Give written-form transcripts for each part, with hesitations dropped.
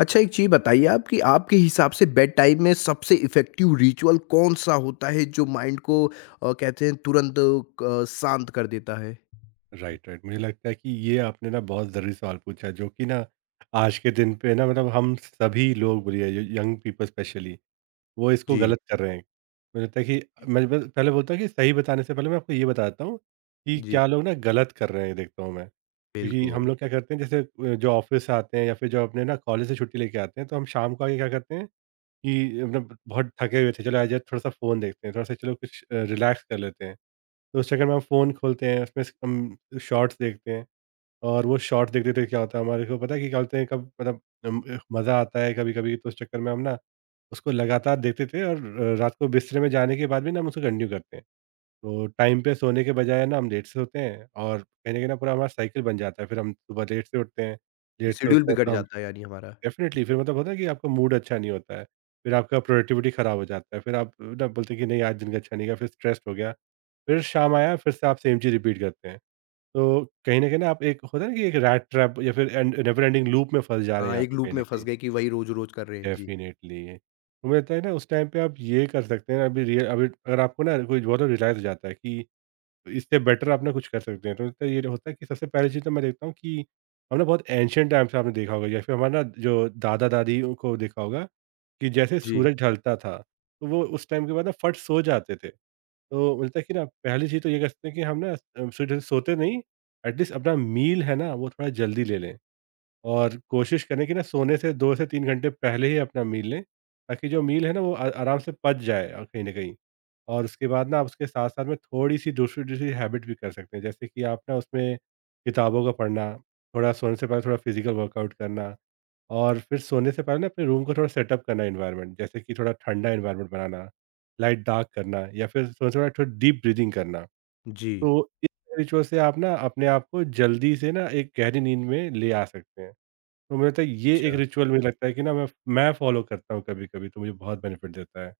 अच्छा, एक चीज़ बताइए आप कि आपके हिसाब से बेड टाइम में सबसे इफ़ेक्टिव रिचुअल कौन-सा होता है जो माइंड को कहते हैं तुरंत क शांत कर देता है? राइट, राइट, मुझे लगता है कि ये आपने ना बहुत ज़रूरी सवाल पूछा है, जो कि ना आज के दिन पे ना मतलब हम सभी लोग बोलिए, यंग पीपल स्पेशली वो इसको जी। गलत कर रहे हैं। मुझे लगता है कि मैं बस पहले बोलता हूँ कि सही बताने से पहले मैं आपको ये बताता हूँ कि जी, क्या लोग ना गलत कर रहे हैं, देखता हूँ मैं, क्योंकि हम बिल्कुल। लोग क्या करते हैं जैसे जो ऑफिस से आते हैं या फिर जो अपने ना कॉलेज से छुट्टी लेके आते हैं, तो हम शाम को आके क्या करते हैं कि मतलब बहुत थके हुए थे, चलो आज यार थोड़ा सा फ़ोन देखते हैं, थोड़ा सा चलो कुछ रिलैक्स कर लेते हैं। तो उस चक्कर में हम फ़ोन खोलते हैं, उसमें स हम शॉर्ट्स देखते हैं। और वो शॉर्ट्स देखते-देखते क्या होता है, हमारे को पता है कि क्या बोलते हैं कब मतलब मज़ा आता है कभी-कभी, तो उस चक्कर में हम ना उसको लगातार देखते थे और रात को बिस्तर में जाने के बाद भी ना हम उसको कंटिन्यू करते हैं। तो टाइम पे सोने के बजाय ना हम लेट से सोते हैं, और कहीं न कहीं ना पूरा हमारा साइकिल बन जाता है। फिर हम सुबह लेट से उठते हैं, लेट से शेड्यूल उठते हैं बिगड़ तो हम जाता है यानी हमारा। डेफ़िनिटली फिर मतलब होता है कि आपका मूड अच्छा नहीं होता है, फिर आपका प्रोडक्टिविटी ख़राब हो जाता है, फिर आप ना बोलते हैं कि नहीं आज दिन का अच्छा नहीं गया, फिर स्ट्रेस्ड हो गया। फिर शाम आया, फिर से आप सेम चीज़ रिपीट करते हैं। तो कहीं न कहीं ना आप एक होता है ना कि एक रैट ट्रैप या फिर एंड नेवर एंडिंग लूप में फँस जा रहे हैं हाँ, यहाँ एक पे, लूप कहीं में न फँस कहीं। गए कि वही रोज़-रोज़ कर रहे हैं। जी। डेफ़िनिटली। तो मुझे लगता है ना उस टाइम पे आप ये कर सकते हैं अभी, रिय अभी अगर आपको ना कोई बहुत रियलाइज़ हो जाता है कि इससे बेटर आप ना कुछ कर सकते हैं। तो मुझे लगता है ये होता है कि सबसे पहली चीज़ तो मैं देखता हूँ कि हम ना बहुत एंशिएंट टाइम से, आपने देखा होगा या फिर हमारे ना जो दादा-दादी को देखा होगा, कि जैसे जी। सूरज ढलता था, तो वो उस टाइम के बाद ना फट सो जाते थे। तो मिलता है कि ना पहली चीज़ तो ये कर सकते हैं कि हम ना जल्दी सोते नहीं, एटलीस्ट अपना मील है ना वो थोड़ा जल्दी ले लें। और कोशिश करें कि ना सोने से 2 से 3 घंटे पहले ही अपना मील लें, ताकि जो मील है ना वो आ आराम से पच जाए, कहीं न कहीं। और उसके बाद ना आप उसके साथ-साथ में थोड़ी-सी दूसरी-दूसरी हैबिट भी कर सकते हैं, जैसे कि आप ना उसमें किताबों का पढ़ना, थोड़ा सोने से पहले थोड़ा फ़िज़िकल वर्कआउट करना, और फिर सोने से पहले ना अपने रूम को थोड़ा सेटअप करना, एनवायरनमेंट जैसे कि थोड़ा ठंडा एनवायरनमेंट बनाना, लाइट डार्क करना, या फिर सोने से पहले थोड़ा डीप ब्रीथिंग करना। जी। तो इस रिचुअल से आप ना अपने आप को जल्दी से ना एक गहरी नींद में ले आ सकते हैं। तो मुझे लगता है ये एक अच्छा। रिचुअल, मुझे लगता है कि ना मैं फॉलो करता हूँ कभी-कभी, तो मुझे बहुत बेनिफिट देता है।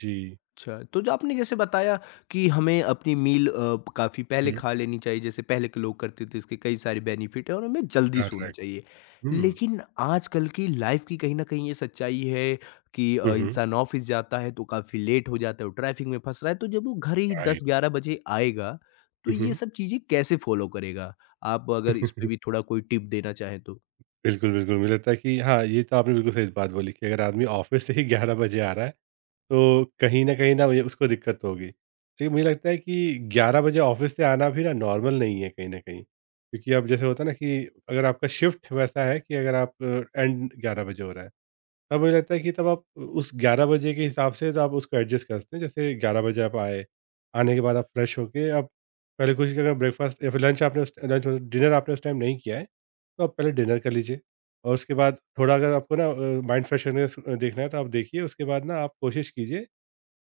जी। अच्छा, तो जो आपने जैसे बताया कि हमें अपनी मील काफ़ी पहले हुँ, खा लेनी चाहिए, जैसे पहले के लोग करते थे, इसके कई सारे बेनिफिट हैं और हमें जल्दी सोना करेक्ट। चाहिए। हुँ। लेकिन आजकल की लाइफ़ की कहीं न कहीं ये सच्चाई है कि हुँ, हुँ, इंसान ऑफ़िस जाता है तो काफ़ी लेट हो जाता है और ट्रैफ़िक में फँस रहा है, तो जब वो घर ही राइट। 10-11 बजे आएगा, तो ये हुँ, सब चीज़ें कैसे फ़ॉलो करेगा? आप अगर इस पे हुँ। भी थोड़ा कोई टिप देना चाहें तो? बिल्कुल, बिल्कुल। मुझे लगता है कि हाँ, ये तो आपने बिल्कुल सही बात बोली कि अगर आदमी ऑफ़िस से ही 11 बजे आ रहा है, तो कहीं न कहीं ना मुझे उसको दिक्कत होगी। लेकिन मुझे लगता है कि 11 बजे ऑफ़िस से आना भी ना नॉर्मल नहीं है, कहीं न कहीं। क्योंकि अब जैसे होता है ना कि अगर आपका शिफ्ट वैसा है कि अगर आप एंड 11 बजे हो रहा है, तब मुझे लगता है कि तब आप उस 11 बजे के हिसाब से तो आप उसको एडजस्ट कर सकते हैं। जैसे 11 बजे आप आए, आने के बाद आप फ्रेश होके आप पहले कोशिश करें, ब्रेकफ़ास्ट या फिर लंच, आपने उस लंच मतलब डिनर आपने उस टाइम नहीं किया है, तो आप पहले डिनर कर लीजिए। और उसके बाद थोड़ा अगर आपको ना माइंड फ्रेश होने का स देखना है, तो आप देखिए उसके बाद ना आप कोशिश कीजिए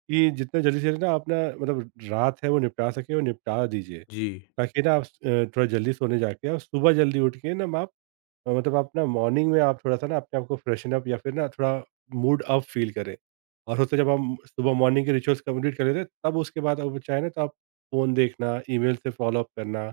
कि जितना जल्दी से ना अपना मतलब रात है वो निपटा सके वो निपटा दीजिए। जी। ताकि ना आप थोड़ा जल्दी सोने जाके और सुबह जल्दी उठ के ना आप मतलब आप ना मॉर्निंग में आप थोड़ा-सा ना अपने आप को फ्रेशन अप या फिर ना थोड़ा मूड अप फ़ील करें। और उससे जब हम सुबह मॉर्निंग के रिचुअल्स कंप्लीट कर लेते हैं, तब उसके बाद अब चाहे ना तो आप फ़ोन देखना, ईमेल से फ़ॉलो अप करना,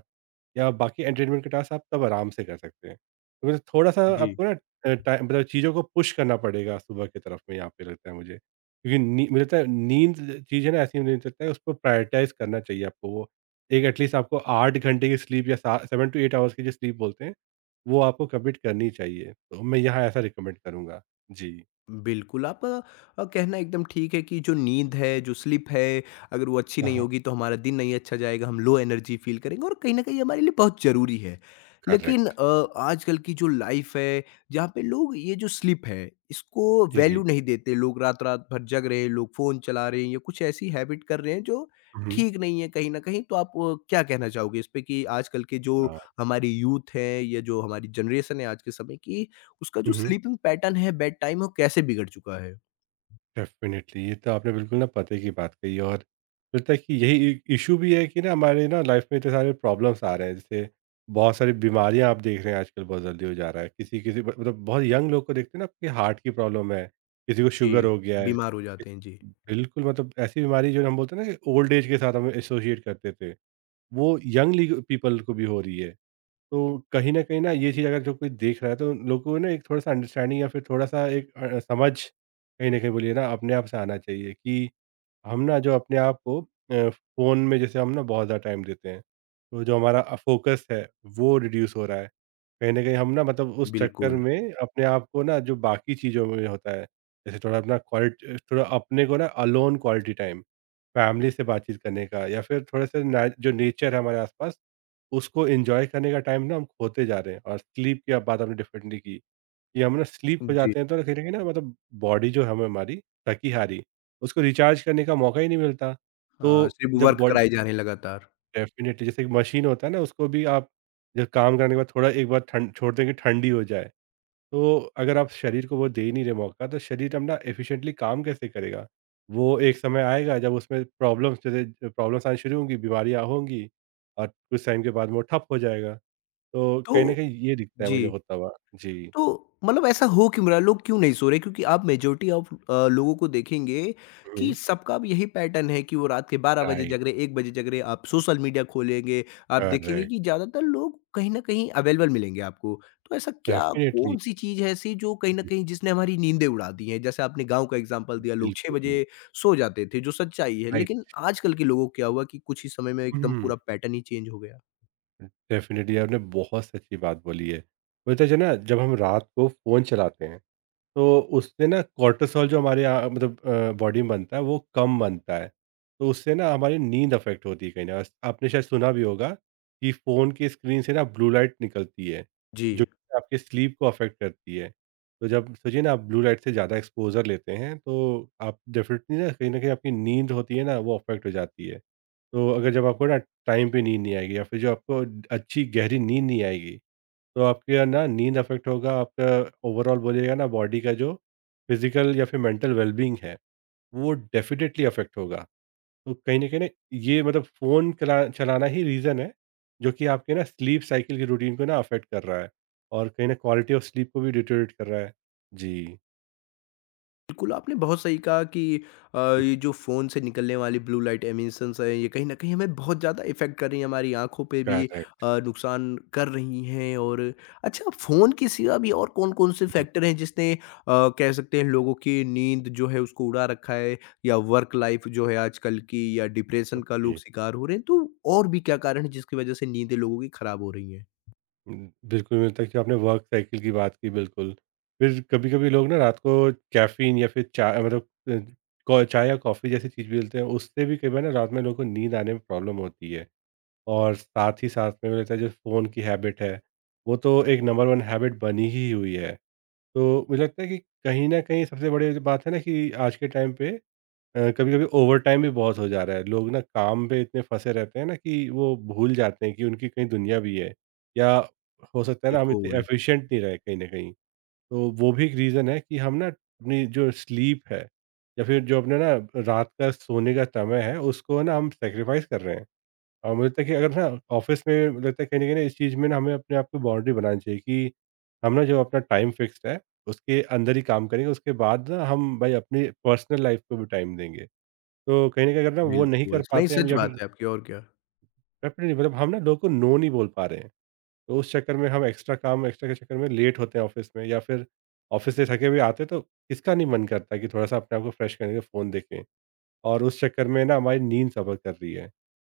या बाकी एंटरटेनमेंट के टास्क आप तब आराम से कर सकते हैं। तो मुझे थोड़ा-सा जी। आपको ना टाइम मतलब चीज़ों को पुश करना पड़ेगा सुबह की तरफ में, यहाँ पे लगता है मुझे। क्योंकि नी मुझे लगता है नींद चीज़ है ना ऐसी, मुझे लगता है उसको प्रायोरिटाइज़ करना चाहिए आपको वो। एक एटलीस्ट आपको 8 घंटे की स्लीप या सा 7 टू 8 आवर्स की जो स्लीप बोलते हैं, वो आपको कमिट करनी चाहिए। तो मैं यहाँ ऐसा रिकमेंड करूँगा। जी। बिल्कुल, आपका कहना एकदम ठीक है कि जो नींद है, जो स्लीप है, अगर वो अच्छी हाँ, नहीं हाँ। होगी तो हमारा दिन नहीं अच्छा जाएगा, हम लो एनर्जी फ़ील करेंगे और कहीं न कहीं हमारे लिए बहुत ज़रूरी है। लेकिन करेक्ट। आजकल की जो लाइफ़ है, जहाँ पे लोग ये जो स्लीप है, इसको जी, जी। वैल्यू नहीं देते। लोग रात-रात भर जग रहे हैं, लोग फ़ोन चला रहे हैं या कुछ ऐसी हैबिट कर रहे हैं जो हुँ, हुँ। ठीक नहीं है कहीं न कहीं। तो आप क्या कहना चाहोगे इस पे कि आजकल के जो हाँ। हमारी यूथ है या जो हमारी जनरेशन है आज के समय की उसका जो हुँ, हुँ। स्लीपिंग पैटर्न है, बेड टाइम, वो कैसे बिगड़ चुका है। डेफ़िनेटली, ये तो आपने बिल्कुल ना पते की बात कही, और लगता है कि यही इ इश्यू भी है कि ना हमारे ना लाइफ़ में इतने सारे प्रॉब्लम्स आ रहे हैं, जैसे बहुत सारी बीमारियाँ आप देख रहे हैं, आजकल बहुत जल्दी हो जा रहा है। किसी-किसी ब मतलब बहुत यंग लोग को देखते हैं ना कि हार्ट की प्रॉब्लम है, किसी को शुगर जी, हो गया है। बीमार हो किस जाते हैं। जी, बिल्कुल मतलब ऐसी बीमारी जो हम बोलते हैं ना कि ओल्ड एज के साथ हम एसोसिएट करते थे, वो यंग लीग पीपल को भी हो रही है। तो कहीं न कहीं ना ये चीज़ अगर जो कोई देख रहा है तो लोगों को ना एक थोड़ा-सा अंडरस्टैंडिंग या फिर थोड़ा-सा एक समझ कहीं न कहीं बोलिए ना अपने आप से आना चाहिए कि हम ना जो अपने आप को फ़ोन में जैसे हम ना बहुत ज़्यादा टाइम देते हैं। तो जो हमारा फ़ोकस है वो रिड्यूस हो रहा है। कहीं न कहीं हम ना मतलब उस चक्कर बिल्कुल। में अपने आप को ना जो बाकी चीज़ों में होता है, जैसे थोड़ा अपना क्वालिट थोड़ा अपने को ना अलोन क्वालिटी टाइम, फैमिली से बातचीत करने का, या फिर थोड़े-से ना जो नेचर है हमारे आसपास उसको एन्जॉय करने का टाइम ना हम खोते जा रहे हैं, और स्लीप की अब बात आपने डेफिनेटली की कि हम ना स्लीप हो जी, जाते हैं तो ना कहीं न कहीं ना मतलब बॉडी जो है हम हमारी थकी हारी, उसको रिचार्ज करने का मौका ही नहीं मिलता। हाँ, तो सिर्फ़ जब वर्क बॉडी कराए जा रहे हैं लगातार। डेफिनेटली जैसे एक मशीन होता है ना, उसको भी आप जब काम करने के बाद थोड़ा एक बार ठंड छोड़ देंगे ठंडी हो जाए, तो अगर आप शरीर को वो दे ही नहीं रहे मौका, तो शरीर अपना एफिशिएंटली काम कैसे करेगा? वो एक समय आएगा जब उसमें प्रॉब्लम्स जैसे प्रॉब्लम्स आनी शुरू होंगी, बीमारियाँ होंगी, और कुछ टाइम के बाद वो ठप हो जाएगा। तो तो कहीं न कहीं ये दिखता है जी। मुझे होता हुआ। जी। तो मतलब ऐसा हो क्यों रहा है? लोग क्यों नहीं सो रहे? क्योंकि आप मेजॉरिटी ऑफ लोगों को देखेंगे कि हुँ। सबका अब यही पैटर्न है कि वो रात के 12 बजे राइट, जग रहे, 1 बजे जग रहे। आप सोशल मीडिया खोलेंगे, आप देखेंगे कि करेक्ट, ज़्यादातर लोग कहीं न कहीं अवेलेबल मिलेंगे आपको। तो ऐसा क्या डेफ़िनिटली। कौन-सी चीज़ है ऐसी जो कहीं न हुँ, कहीं जिसने हमारी नींदें उड़ा दी हैं? जैसे आपने गाँव का एग्ज़ाम्पल दिया, लोग 6 बिल्कुल, बजे सो जाते थे, जो सच्चाई है। लेकिन राइट। आजकल के लोगों को क्या हुआ कि कुछ ही समय में एकदम हुँ, पूरा पैटर्न ही चेंज हो गया? डेफ़िनिटली आपने बहुत सच्ची बात बोली है। मुझे तो जो है ना जब हम रात को फ़ोन चलाते हैं तो उससे ना कोर्टिसोल जो हमारे यहाँ मतलब बॉडी में बनता है वो कम बनता है। तो उससे ना हमारी नींद अफ़ेक्ट होती है, कहीं न कहीं। आपने शायद सुना भी होगा कि फ़ोन की स्क्रीन से ना ब्लू लाइट निकलती है, जी। जो आपके स्लीप को अफ़ेक्ट करती है। तो जब सोचिए ना आप ब्लू लाइट से ज़्यादा एक्सपोज़र लेते हैं, तो आप डेफ़िनेटली ना कहीं न कहीं आपकी नींद होती है ना वो अफ़ेक्ट हो जाती है। तो अगर जब आपको ना टाइम पे नींद नहीं आएगी, या फिर जो आपको अच्छी गहरी नींद नहीं आएगी, तो आपके यहाँ ना नींद अफ़ेक्ट होगा, आपका ओवरऑल बोलिएगा ना बॉडी का जो फिज़िकल या फिर मेंटल वेलबीइंग है, वो डेफ़िनेटली अफ़ेक्ट होगा। तो कहीं न कहीं ना ये मतलब फ़ोन चलाना ही रीज़न है, जो कि आपके ना स्लीप साइकिल की रूटीन को ना अफ़ेक्ट कर रहा है, और कहीं न क्वालिटी ऑफ स्लीप को भी डिटेरियोरेट कर रहा है। जी, बिल्कुल, आपने बहुत सही कहा कि ये जो फ़ोन से निकलने वाली ब्लू लाइट एमिशंस है, ये कहीं न कहीं हमें बहुत ज़्यादा इफ़ेक्ट कर रही हैं, हमारी आँखों पे भी करेक्ट। नुकसान कर रही हैं और अच्छा फ़ोन के सिवा भी और कौन-कौन से हुँ, फैक्टर हैं जिसने कह सकते हैं लोगों की नींद जो है उसको उड़ा रखा है या वर्क लाइफ़ जो है आजकल की या डिप्रेशन का ओके। लोग शिकार हो रहे हैं, तो और भी क्या कारण है जिसकी वज़ह से नींदें लोगों की खराब हो रही हैं? हुँ, बिल्कुल, मुझे लगता है कि आपने वर्क साइकिल की बात की, बिल्कुल। फिर कभी-कभी लोग ना रात को कैफ़ीन या फिर चा मतलब अ, कॉ चाय या कॉफ़ी जैसी चीज़ भी लेते हैं, उससे भी कई बार ना रात में लोगों को नींद आने में प्रॉब्लम होती है। और साथ ही साथ में मुझे लगता है जो फ़ोन की हैबिट है, वो तो एक नंबर 1 हैबिट बनी ही हुई है। तो मुझे लगता है कि कहीं न कहीं सबसे बड़ी जो बात है ना कि आज के टाइम पे कभी कभी ओवरटाइम भी बहुत हो जा रहा है। लोग ना काम पे इतने फंसे रहते हैं ना कि वो भूल जाते हैं कि उनकी कहीं दुनिया भी है या हो सकता है ना हम इतने बिल्कुल, एफिशिएंट नहीं रहे कहीं ना कहीं। तो वो भी एक रीज़न है कि हम ना अपनी जो स्लीप है या फिर जो अपने ना रात का सोने का समय है उसको ना हम सेक्रीफाइस कर रहे हैं। और मुझे लगता है कि अगर ना ऑफिस में लगता है कहीं ना इस चीज़ में ना हमें अपने आप को बाउंड्री बनानी चाहिए कि हम ना जो अपना टाइम फिक्स्ड है उसके अंदर ही काम करेंगे, उसके बाद ना हम भाई अपनी पर्सनल लाइफ को भी टाइम देंगे। तो कहीं न कहीं अगर ना वो नहीं बिल्कुल। कर नहीं, पाते हम सच या बात फिर है आपकी और क्या। डेफ़िनिटली मतलब हम ना लोगों को नो नहीं बोल पा रहे हैं, तो उस चक्कर में हम एक्स्ट्रा काम एक्स्ट्रा के चक्कर में लेट होते हैं ऑफ़िस में या फिर ऑफ़िस से थके हुए आते हैं तो किसका नहीं मन करता है कि थोड़ा-सा अपने आप को फ्रेश करने के लिए फ़ोन देखें। और उस चक्कर में ना हमारी नींद सफ़र कर रही है।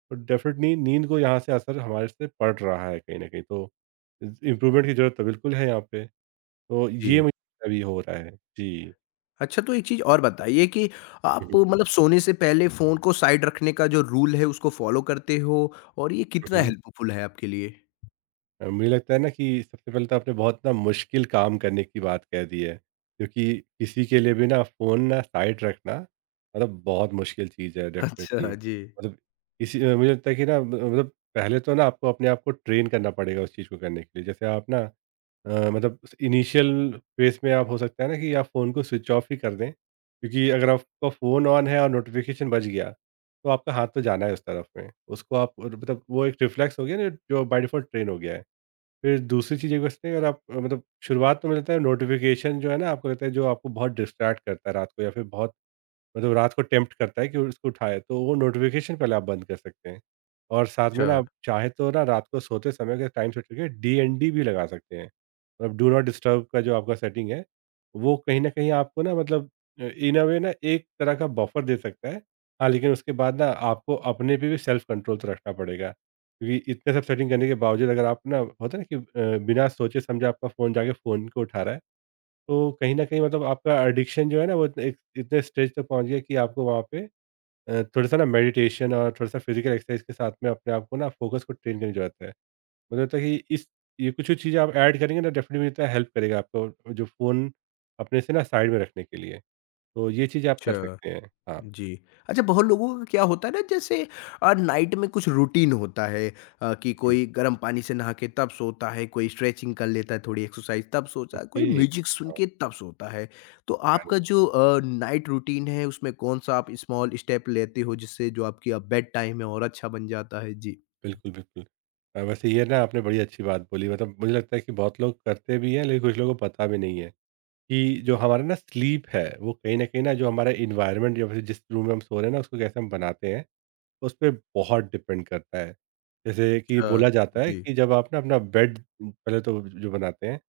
तो डेफ़िनिटली नींद को यहाँ से असर हमारे से पड़ रहा है कहीं न कहीं, तो इस इम्प्रूवमेंट की ज़रूरत तो बिल्कुल है यहाँ पे। तो ये जी। मुझे अभी हो रहा है। जी। अच्छा, तो एक चीज़ और बताइए कि हुँ, आप हुँ। मतलब सोने से पहले फ़ोन को साइड रखने का जो रूल है उसको फ़ॉलो करते हो और ये हुँ, कितना हुँ। हेल्पफुल है आपके लिए? मुझे लगता है ना कि सबसे पहले तो आपने बहुत ना मुश्किल काम करने की बात कह दी है, क्योंकि किसी के लिए भी ना फ़ोन ना साइड रखना मतलब बहुत मुश्किल चीज़ है डेफ़िनेटली। अच्छा, जी। मतलब इसी मुझे लगता है कि ना म मतलब पहले तो ना आपको अपने आप को ट्रेन करना पड़ेगा उस चीज़ को करने के लिए। जैसे आप ना मतलब इनिशियल फ़ेज़ में आप हो सकता है ना कि आप फ़ोन को स्विच ऑफ ही कर दें, क्योंकि अगर आपका फ़ोन ऑन है और नोटिफ़िकेशन बज गया, तो आपका हाथ तो जाना है उस तरफ में। उसको आप मतलब वो एक रिफ्लेक्स हो गया ना जो बाय डिफ़ॉल्ट ट्रेन हो गया है। फिर दूसरी चीज़ एक बचती है अगर आप मतलब शुरुआत तो मुझे लगता है नोटिफ़िकेशन जो है ना आपको लगता है जो आपको बहुत डिस्ट्रैक्ट करता है रात को या फिर बहुत मतलब रात को टेम्प्ट करता है कि उसको उठाए, तो वो नोटिफ़िकेशन पहले आप बंद कर सकते हैं। और साथ में अच्छा, ना आप चाहे तो ना रात को सोते समय का टाइम सेट करके डीएनडी भी लगा सकते हैं। मतलब डू नॉट डिस्टर्ब का जो आपका सेटिंग है, वो कहीं न कहीं आपको ना मतलब इन अ वे ना एक तरह का बफर दे सकता है। हाँ, लेकिन उसके बाद ना आपको अपने पे भी सेल्फ कंट्रोल तो रखना पड़ेगा। क्योंकि इतने सब सेटिंग करने के बावजूद अगर आप ना होता है ना कि बिना सोचे समझे आपका फ़ोन जाके फ़ोन को उठा रहा है, तो कहीं न कहीं मतलब आपका एडिक्शन जो है ना वो एक इतने स्टेज तक पहुँच गया कि आपको वहाँ पे थोड़ा-सा ना मेडिटेशन और थोड़ा-सा फिज़िकल एक्सरसाइज़ के साथ में अपने आप को ना फ़ोकस को ट्रेन करने की ज़रूरत है। मुझे लगता है कि इस ये कुछ-कुछ चीज़ें आप ऐड करेंगे ना डेफ़िनेटली मुझे लगता है हेल्प करेगा आपको जो फ़ोन अपने से ना साइड में रखने के लिए। तो ये चीज़ें आप कर अच्छा। सकते हैं। हाँ। जी। अच्छा, बहुत लोगों का क्या होता है ना, जैसे नाइट में कुछ रूटीन होता है कि हुँ, कोई गर्म पानी से नहा के तब सोता है, कोई स्ट्रेचिंग कर लेता है, थोड़ी एक्सरसाइज तब सोता है, कोई ओके। म्यूजिक सुन हाँ, के तब सोता है। तो ख़ैर आपका जो नाइट रूटीन है उसमें कौन-सा आप स्मॉल स्टेप लेते हो जिससे जो आपकी बेड टाइम है और अच्छा बन जाता है? जी। बिल्कुल, बिल्कुल। वैसे ये ना आपने बड़ी अच्छी बात बोली मतलब मुझे लगता है कि बहुत लोग करते भी हैं लेकिन कुछ लोगों को पता भी नहीं है कि जो हमारा ना स्लीप है वो कहीं न कहीं ना जो हमारा एनवायरनमेंट या फिर जिस रूम में हम सो रहे हैं ना उसको कैसे हम बनाते हैं, उस पे बहुत डिपेंड करता है। जैसे कि अच्छा, बोला जाता है जी। कि जब आप ना अपना बेड पहले तो जो बनाते हैं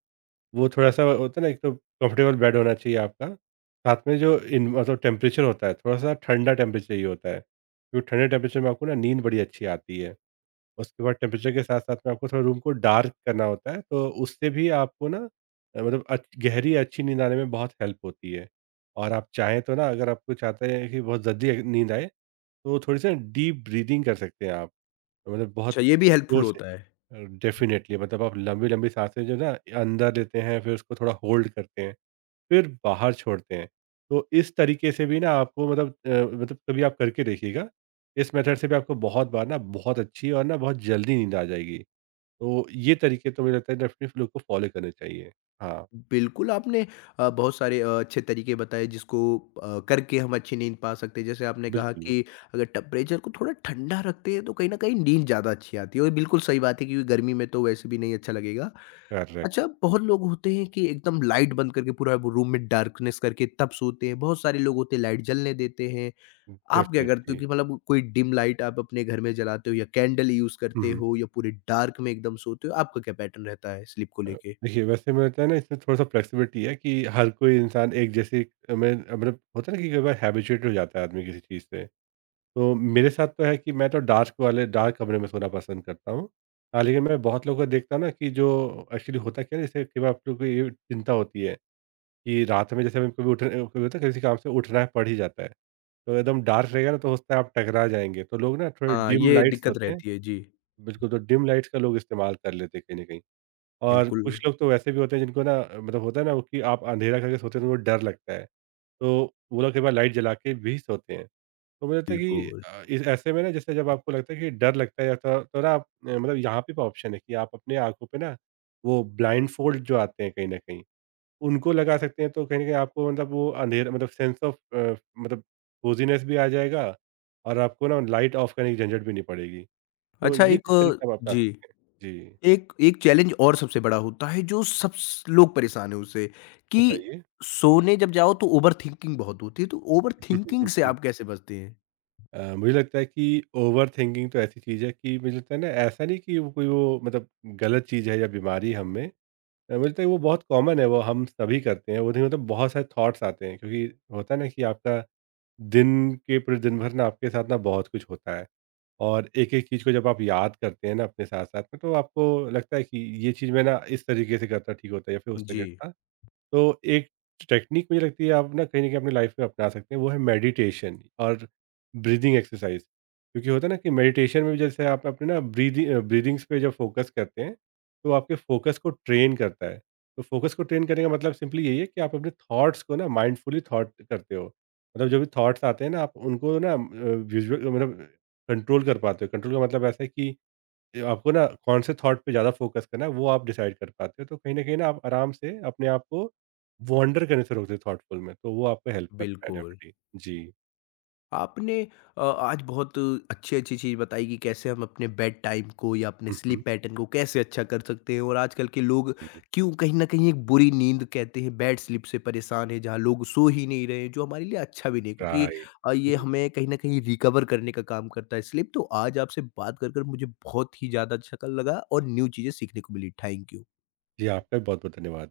वो थोड़ा-सा होता है ना, एक तो कंफर्टेबल बेड होना चाहिए आपका, साथ में जो इन मतलब टेम्परेचर होता है थोड़ा-सा ठंडा टेम्परेचर चाहिए होता है, क्योंकि ठंडे टेम्परेचर में आपको ना नींद बड़ी अच्छी आती है। उसके बाद टेम्परेचर के साथ साथ में आपको थोड़ा रूम को डार्क करना होता है, तो उससे भी आपको ना मतलब गहरी अच्छी नींद आने में बहुत हेल्प होती है। और आप चाहें तो ना अगर आपको चाहते हैं कि बहुत जल्दी नींद आए तो थोड़ी सी डीप ब्रीदिंग कर सकते हैं आप। मतलब बहुत अच्छा, ये भी हेल्पफुल जोर से होता है। डेफिनेटली मतलब आप लंबी लंबी सांसें जो ना अंदर लेते हैं फिर उसको थोड़ा होल्ड करते हैं, फिर बाहर छोड़ते हैं। तो इस तरीके से भी ना आपको मतलब मतलब कभी आप करके देखिएगा। इस मेथड से भी आपको बहुत बार ना बहुत अच्छी और ना बहुत जल्दी नींद आ जाएगी। तो ये तरीके तो मुझे लगता है डेफिनिटली लोग को फ़ॉलो करने चाहिए। हाँ, बिल्कुल, आपने बहुत सारे अच्छे तरीके बताए जिसको करके हम अच्छी नींद पा सकते हैं। जैसे आपने कहा बिल्कुल, कि अगर टेम्परेचर को थोड़ा ठंडा रखते हैं तो कहीं न कहीं नींद ज़्यादा अच्छी आती है और बिल्कुल सही बात है क्योंकि गर्मी में तो वैसे भी नहीं अच्छा लगेगा। करेक्ट, अच्छा, बहुत लोग होते हैं कि एकदम लाइट बंद करके पूरा वो रूम में डार्कनेस करके तब सोते हैं। बहुत सारे लोग होते हैं लाइट जलने देते हैं। आप क्या करते हो डेफिनिटली। कि मतलब कोई डिम लाइट आप अपने घर में जलाते हो या कैंडल यूज़ करते हुँ, हो या पूरे डार्क में एकदम सोते हो? आपका क्या पैटर्न रहता है स्लीप को अ, लेके? देखिए वैसे मुझे लगता है ना इसमें थोड़ा-सा फ्लेक्सिबिलिटी है कि हर कोई इंसान एक जैसे में मतलब होता है ना कि कई बार हैबिचुएट हो जाता है आदमी किसी चीज़ से। तो मेरे साथ तो है कि मैं तो डार्क वाले डार्क कमरे में सोना पसंद करता हूँ। हाँ, लेकिन मैं बहुत लोगों को देखता हूँ ना कि जो एक्चुअली होता क्या है जैसे कई बार आप लोगों को ये चिंता होती है कि रात में जैसे हमें कभी होता है किसी काम से उठना है पड़ ही जाता है। तो एकदम डार्क रहेगा ना तो हो सकता है आप टकरा जाएँगे। तो लोग ना थोड़े हाँ, डिम ये लाइट्स दिक्कत होते हैं। रहती है। जी। बिल्कुल, तो डिम लाइट्स का लोग इस्तेमाल कर लेते हैं कहीं न कहीं। और बिल्कुल, कुछ लोग तो वैसे भी होते हैं जिनको ना मतलब होता है ना वो कि आप अंधेरा करके सोते हैं तो उनको डर लगता है। तो वो लोग कई बार लाइट जला के भी सोते हैं। तो मुझे लगता है कि बिल्कुल। इस ऐसे में ना जैसे जब आपको लगता है कि डर लगता है या तो ना आप मतलब यहाँ पे भी ऑप्शन है कि आप अपने आँखों पे ना वो ब्लाइंड फोल्ड जो आते हैं कहीं न कहीं, उनको लगा सकते हैं तो कहीं न कहीं आपको मतलब वो अंधेरा मतलब सेंस ऑफ मतलब कोज़ीनेस भी आ जाएगा और आपको ना लाइट ऑफ करने की झंझट भी नहीं पड़ेगी। तो अच्छा ये एक कुछ अ, तरीके आप अपना जी, सकते हैं। जी, एक एक चैलेंज और सबसे बड़ा होता है जो सब स लोग परेशान हैं उससे कि बताइए? सोने जब जाओ तो ओवरथिंकिंग बहुत होती है, तो ओवरथिंकिंग से आप कैसे बचते हैं? मुझे लगता है कि ओवरथिंकिंग तो ऐसी चीज़ है कि मुझे लगता है ना ऐसा नहीं कि वो कोई वो मतलब गलत चीज़ है या बीमारी है हम में। मुझे लगता है वो बहुत कॉमन है, वो हम सभी करते हैं। वो देखिए मतलब बहुत सारे थॉट्स आते हैं क्योंकि होता है ना कि आपका दिन के पूरे दिन भर ना आपके साथ ना बहुत कुछ होता है। और एक-एक चीज़ को जब आप याद करते हैं ना अपने साथ-साथ में तो आपको लगता है कि ये चीज़ मैं ना इस तरीके से करता ठीक होता है या फिर उस जी, तरीके से था। तो एक टेक्निक मुझे लगती है आप ना कहीं न कहीं अपनी लाइफ में अपना सकते हैं, वो है मेडिटेशन और ब्रीदिंग एक्सरसाइज़। क्योंकि होता है ना कि मेडिटेशन में भी जैसे आप अपने ना ब्रीदिंग्स पे जब फ़ोकस करते हैं, तो आपके फ़ोकस को ट्रेन करता है। तो फ़ोकस को ट्रेन करने का मतलब सिंपली यही है कि आप अपने थॉट्स को ना माइंडफुली थॉट करते हो। मतलब जो भी थॉट्स आते हैं ना, आप उनको ना विज़ुअल मतलब कंट्रोल कर पाते हो। कंट्रोल का मतलब ऐसा है कि ये आपको ना कौन से थॉट पे ज़्यादा फ़ोकस करना है वो आप डिसाइड कर पाते हो, तो कहीं न कहीं ना आप आराम से अपने आप को वॉन्डर करने से रोकते हो थॉटफुल में, तो वो आपको हेल्प करता है बिल्कुल। डेफ़िनिटली। जी। आपने आज बहुत अच्छी-अच्छी चीज़ बताई कि कैसे हम अपने बेड टाइम को या अपने हुँ, हुँ। स्लीप पैटर्न को कैसे अच्छा कर सकते हैं और आजकल के लोग जी, क्यों कहीं न कहीं एक बुरी नींद कहते हैं बैड स्लीप से परेशान हैं, जहाँ लोग सो ही नहीं रहे हैं, जो हमारे लिए अच्छा भी नहीं है क्योंकि राइट। ये हुँ, हमें कहीं न कहीं रिकवर करने का काम करता है स्लीप। तो आज आपसे बात कर मुझे बहुत ही ज़्यादा अच्छा कल लगा और न्यू चीज़ें सीखने को मिली। Thank you. जी आपका भी बहुत-बहुत धन्यवाद।